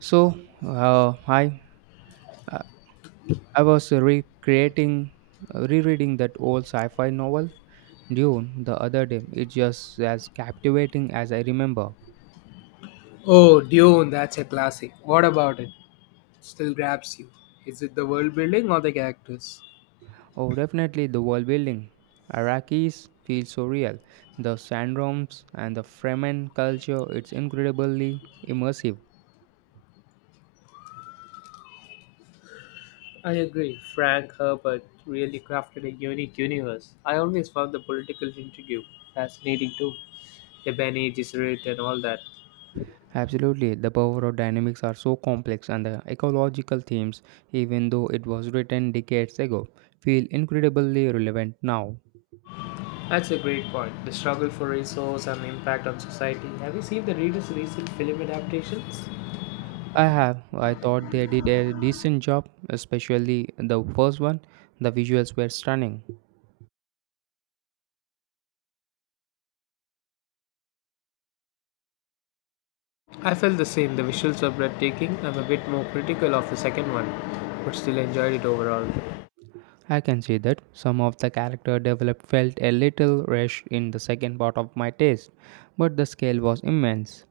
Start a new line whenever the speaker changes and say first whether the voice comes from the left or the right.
right: So, hi. Uh, I was rereading that old sci-fi novel Dune the other day. It's just as captivating as I remember.
left: Oh, Dune, that's a classic. What about it? Still grabs you. Is it the world building or the characters?
right: Oh, definitely the world building. Iraqis feel so real. The sandworms and the Fremen culture. It's incredibly immersive.
left: I agree. Frank Herbert really crafted a unique universe. I always found the political intrigue fascinating too. The Bene Gesserit and all that.
right: Absolutely, the power of dynamics are so complex, and the ecological themes, even though it was written decades ago, feel incredibly relevant now.
left: That's a great point. The struggle for resource and impact on society. Have you seen the reader's recent film adaptations?
right: I have. I thought they did a decent job, especially the first one. The visuals were stunning.
left: I felt the same. The visuals were breathtaking. I'm a bit more critical of the second one, but still enjoyed it overall.
right: I can see that some of the character development felt a little rushed in the second part of my taste, but the scale was immense.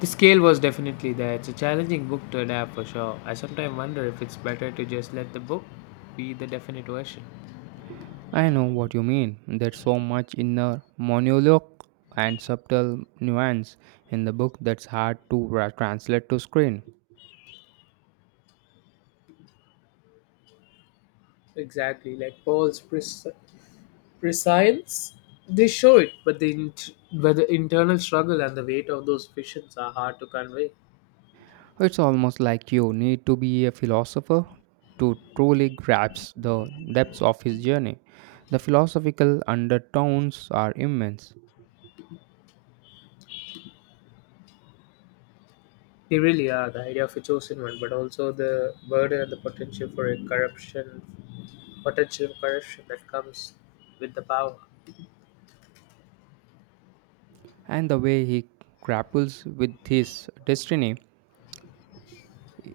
left: The scale was definitely there. It's a challenging book to adapt for sure. I sometimes wonder if it's better to just let the book be the definite version.
right: I know what you mean. There's so much inner monologue and subtle nuance in the book that's hard to translate to screen.
left: Exactly, like prescience. They show it, but the internal struggle and the weight of those visions are hard to convey.
right: It's almost like you need to be a philosopher to truly grasp the depths of his journey. The philosophical undertones are immense,
left: They really are the idea of a chosen one, but also the burden and the potential for a potential corruption that comes with the power.
right: and the way he grapples with his destiny.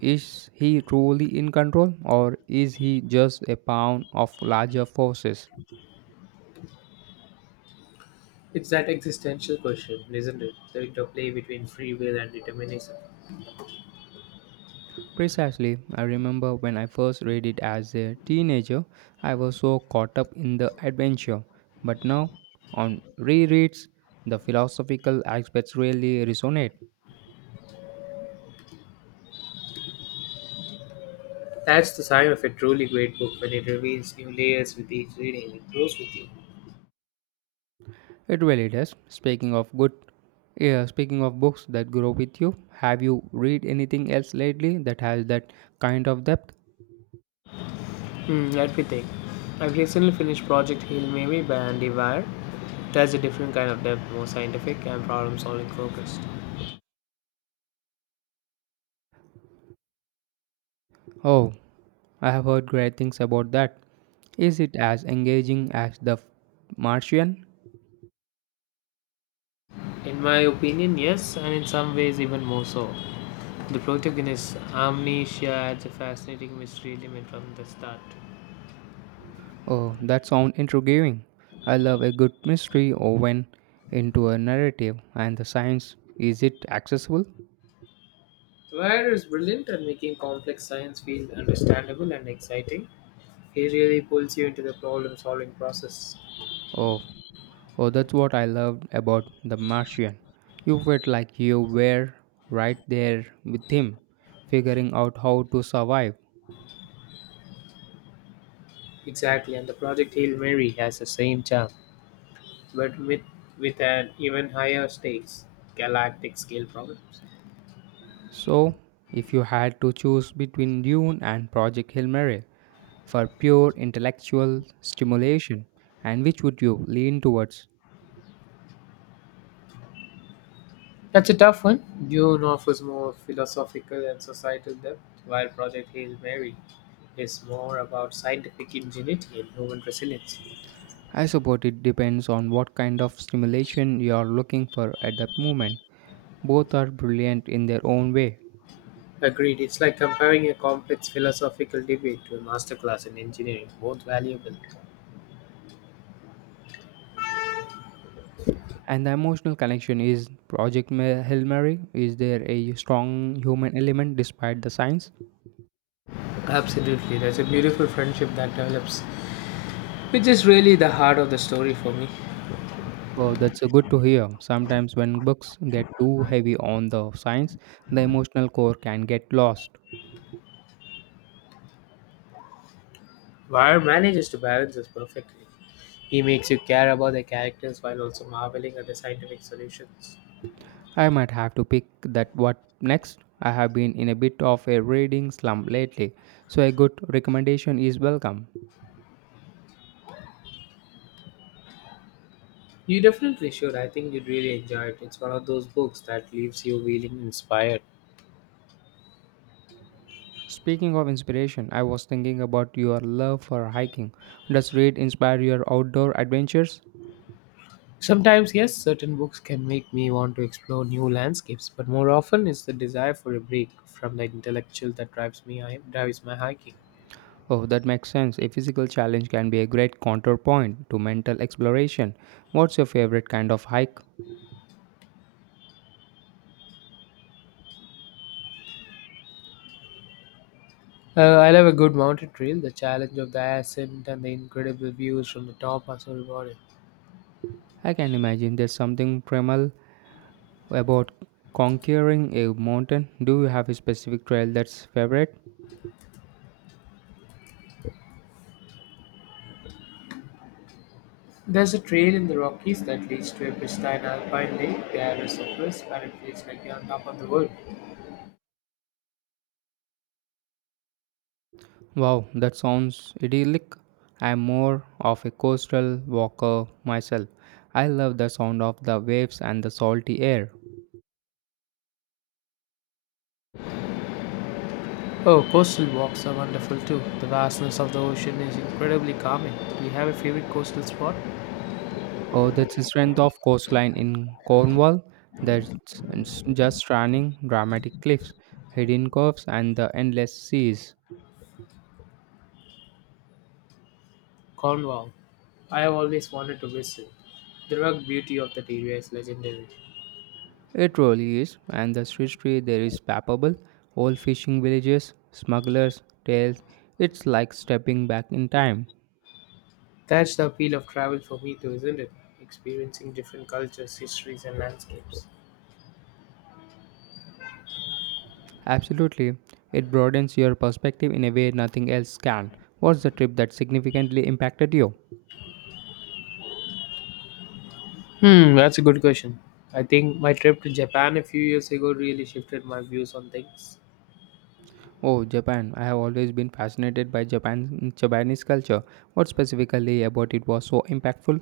right: Is he truly in control, or is he just a pawn of larger forces?
left: It's that existential question, isn't it? The interplay between free will and determinism.
right: Precisely, I remember when I first read it as a teenager, I was so caught up in the adventure. But now, on rereads, the philosophical aspects really resonate.
left: That's the sign of a truly great book when it reveals new layers with each reading. It grows with you.
right: It really does. Speaking of books that grow with you, have you read anything else lately that has that kind of depth?
left: Let me think. I've recently finished Project Hail Mary by Andy Weir. That's a different kind of depth, more scientific and problem solving focused.
right: Oh, I have heard great things about that. Is it as engaging as The Martian?
left: In my opinion, yes, and in some ways even more so. The protagonist, Amnesia, adds a fascinating mystery element from the start.
right: Oh, that sounds intriguing. I love a good mystery or when into a narrative, and the science, is it accessible?
left: Weir is brilliant at making complex science feel understandable and exciting. He really pulls you into the problem solving process.
right: Oh, oh, that's what I loved about The Martian. You felt like you were right there with him, figuring out how to survive.
left: Exactly, and the Project Hail Mary has the same charm, but with an even higher stakes, galactic scale problems.
right: So, if you had to choose between Dune and Project Hail Mary for pure intellectual stimulation, and which would you lean towards?
left: That's a tough one. Dune offers more philosophical and societal depth, while Project Hail Mary is more about scientific ingenuity and human resilience.
right: I suppose it depends on what kind of stimulation you are looking for at that moment. Both are brilliant in their own way.
left: Agreed, it's like comparing a complex philosophical debate to a masterclass in engineering, both valuable.
right: And the emotional connection is Hail Mary. Is there a strong human element despite the science?
left: Absolutely, there's a beautiful friendship that develops, which is really the heart of the story for me.
right: Oh, that's good to hear. Sometimes when books get too heavy on the science, the emotional core can get lost.
left: War manages to balance this perfectly. He makes you care about the characters while also marveling at the scientific solutions.
right: I might have to pick that what next. I have been in a bit of a reading slump lately, so a good recommendation is welcome.
left: You definitely should. I think you'd really enjoy it. It's one of those books that leaves you feeling inspired.
right: Speaking of inspiration, I was thinking about your love for hiking. Does read inspire your outdoor adventures?
left: Sometimes, yes, certain books can make me want to explore new landscapes, but more often it's the desire for a break from the intellectual that drives my hiking.
right: Oh, that makes sense. A physical challenge can be a great counterpoint to mental exploration. What's your favorite kind of hike?
left: I love a good mountain trail. The challenge of the ascent and the incredible views from the top are so rewarding.
right: I can imagine there's something primal about conquering a mountain. Do you have a specific trail that's favorite?
left: There's a trail in the Rockies that leads to a pristine alpine lake. The air is so crisp and it feels like you're on top of the world.
right: Wow, that sounds idyllic. I'm more of a coastal walker myself. I love the sound of the waves and the salty air.
left: Oh, coastal walks are wonderful too. The vastness of the ocean is incredibly calming. Do you have a favorite coastal spot?
right: Oh, that's the strength of coastline in Cornwall. That's It's just stunning, dramatic cliffs, hidden curves, and the endless seas.
left: Cornwall. I have always wanted to visit. The rugged beauty of that area is legendary.
right: It really is, and the history there is palpable. Old fishing villages, smugglers, tales. It's like stepping back in time.
left: That's the appeal of travel for me too, isn't it? Experiencing different cultures, histories, and landscapes.
right: Absolutely, it broadens your perspective in a way nothing else can. What's the trip that significantly impacted you?
left: That's a good question. I think my trip to Japan a few years ago really shifted my views on things.
right: Oh, Japan. I have always been fascinated by Japanese culture. What specifically about it was so impactful?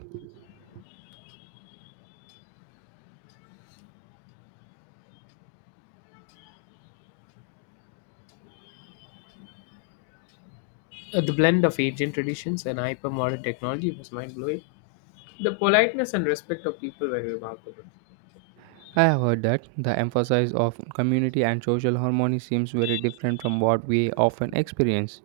left: The blend of ancient traditions and hypermodern technology was mind blowing. The politeness and respect of people were remarkable.
right: I have heard that the emphasis of community and social harmony seems very different from what we often experience.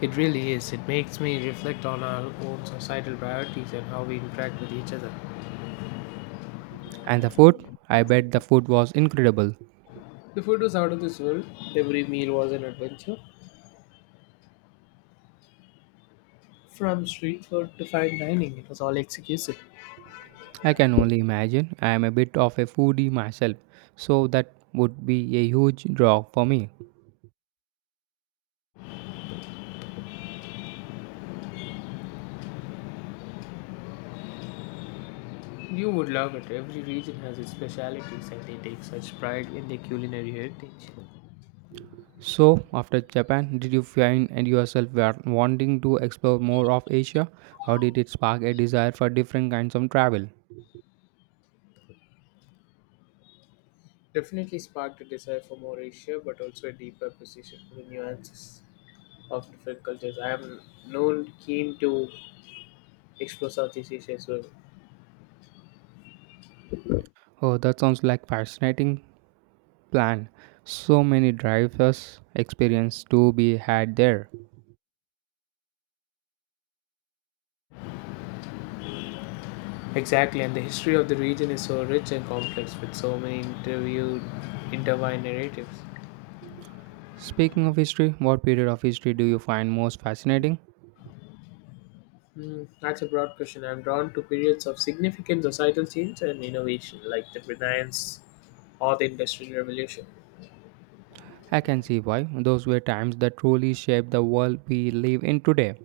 left: It really is. It makes me reflect on our own societal priorities and how we interact with each other.
right: And the food? I bet the food was incredible.
left: The food was out of this world. Every meal was an adventure. From street food to fine dining, it was all executed.
right: I can only imagine. I am a bit of a foodie myself, so that would be a huge draw for me.
left: You would love it. Every region has its specialities and they take such pride in their culinary heritage.
right: So, after Japan, did you find and yourself were wanting to explore more of Asia, or did it spark a desire for different kinds of travel?
left: Definitely sparked a desire for more Asia, but also a deeper appreciation for the nuances of different cultures. I am known keen to explore Southeast Asia as well.
right: Oh, that sounds like fascinating plan. So many drivers experience to be had there.
left: Exactly, and the history of the region is so rich and complex with so many interviewed intertwined narratives.
right: Speaking of history, what period of history do you find most fascinating?
left: That's a broad question. I'm drawn to periods of significant societal change and innovation, like the Renaissance or the Industrial Revolution.
right: I can see why. Those were times that truly shaped the world we live in today.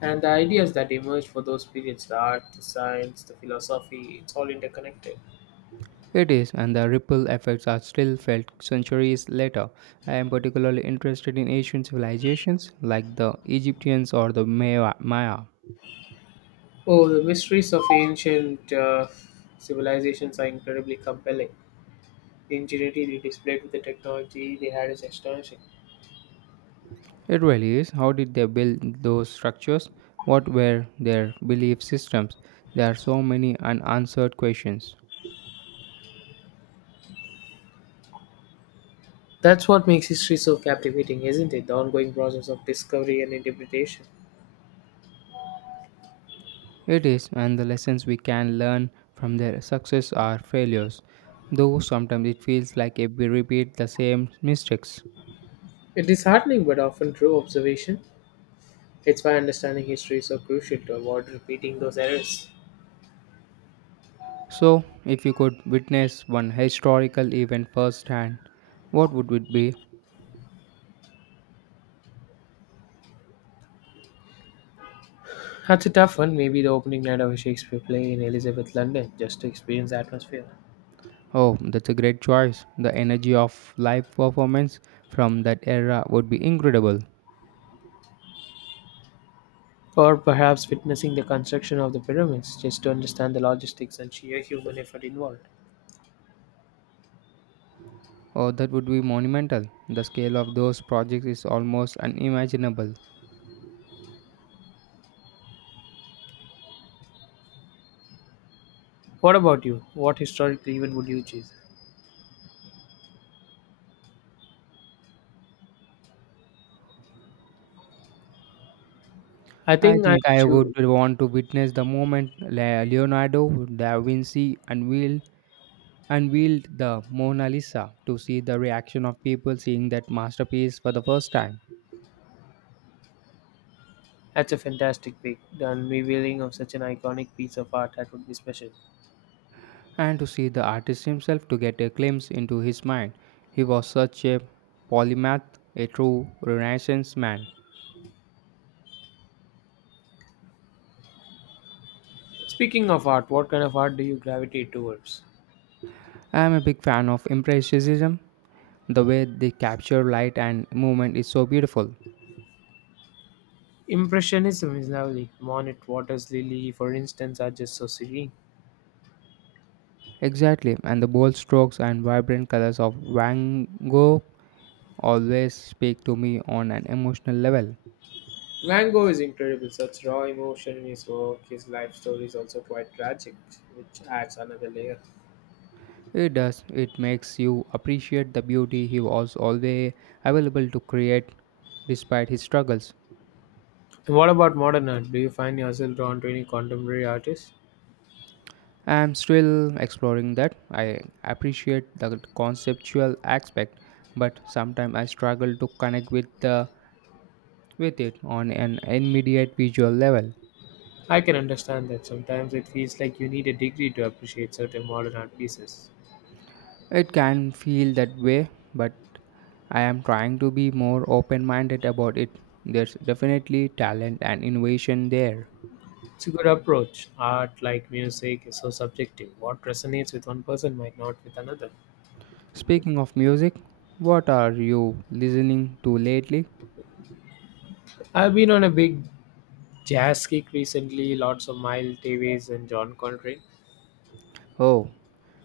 left: And the ideas that emerge for those periods, the art, the science, the philosophy, it's all interconnected.
right: It is, and the ripple effects are still felt centuries later. I am particularly interested in ancient civilizations like the Egyptians or the Maya.
left: Oh, the mysteries of ancient civilizations are incredibly compelling. The ingenuity they displayed with the technology they had is astonishing.
right: It really is. How did they build those structures? What were their belief systems? There are so many unanswered questions.
left: That's what makes history so captivating, isn't it? The ongoing process of discovery and interpretation.
right: It is, and the lessons we can learn from their success or failures, though sometimes it feels like if we repeat the same mistakes.
left: A disheartening but often true observation. It's why understanding history is so crucial to avoid repeating those errors.
right: So, if you could witness one historical event firsthand, what would it be?
left: That's a tough one. Maybe the opening night of a Shakespeare play in Elizabeth, London, just to experience the atmosphere.
right: Oh, that's a great choice. The energy of live performance from that era would be incredible.
left: Or perhaps witnessing the construction of the pyramids, just to understand the logistics and sheer human effort involved.
right: Oh, that would be monumental. The scale of those projects is almost unimaginable.
left: What about you? What historical event would you choose? I
right: I
left: think I
right: think I would
left: choo-
right: want to witness the moment Leonardo da Vinci unveiled the Mona Lisa, to see the reaction of people seeing that masterpiece for the first time.
left: That's a fantastic pick. The unveiling of such an iconic piece of art that would be special.
right: And to see the artist himself, to get a glimpse into his mind. He was such a polymath, a true Renaissance man.
left: Speaking of art, what kind of art do you gravitate towards?
right: I am a big fan of Impressionism. The way they capture light and movement is so beautiful.
left: Impressionism is lovely. Monet, Waters, Lily, for instance, are just so serene.
right: Exactly, and the bold strokes and vibrant colors of Van Gogh always speak to me on an emotional level.
left: Van Gogh is incredible. Such raw emotion in his work. His life story is also quite tragic, which adds another layer.
right: It does, it makes you appreciate the beauty he was always available to create despite his struggles.
left: And what about modern art? Do you find yourself drawn to any contemporary artists?
right: I'm still exploring that. I appreciate the conceptual aspect, but sometimes I struggle to connect with the with it on an immediate visual level.
left: I can understand that. Sometimes it feels like you need a degree to appreciate certain modern art pieces.
right: It can feel that way, but I am trying to be more open-minded about it. There's definitely talent and innovation there.
left: It's a good approach. Art, like music, is so subjective. What resonates with one person might not with another.
right: Speaking of music, what are you listening to lately?
left: I've been on a big jazz kick recently, lots of Miles Davis and John Coltrane.
right: Oh,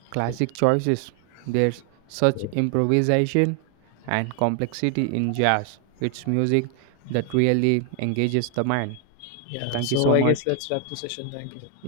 right: classic choices. There's such improvisation and complexity in jazz. It's music that really engages the mind.
left: Yeah,
right: Thank you
left: so
right: so
left: I
right: much.
left: guess let's wrap the session. Thank you.
right: Yeah.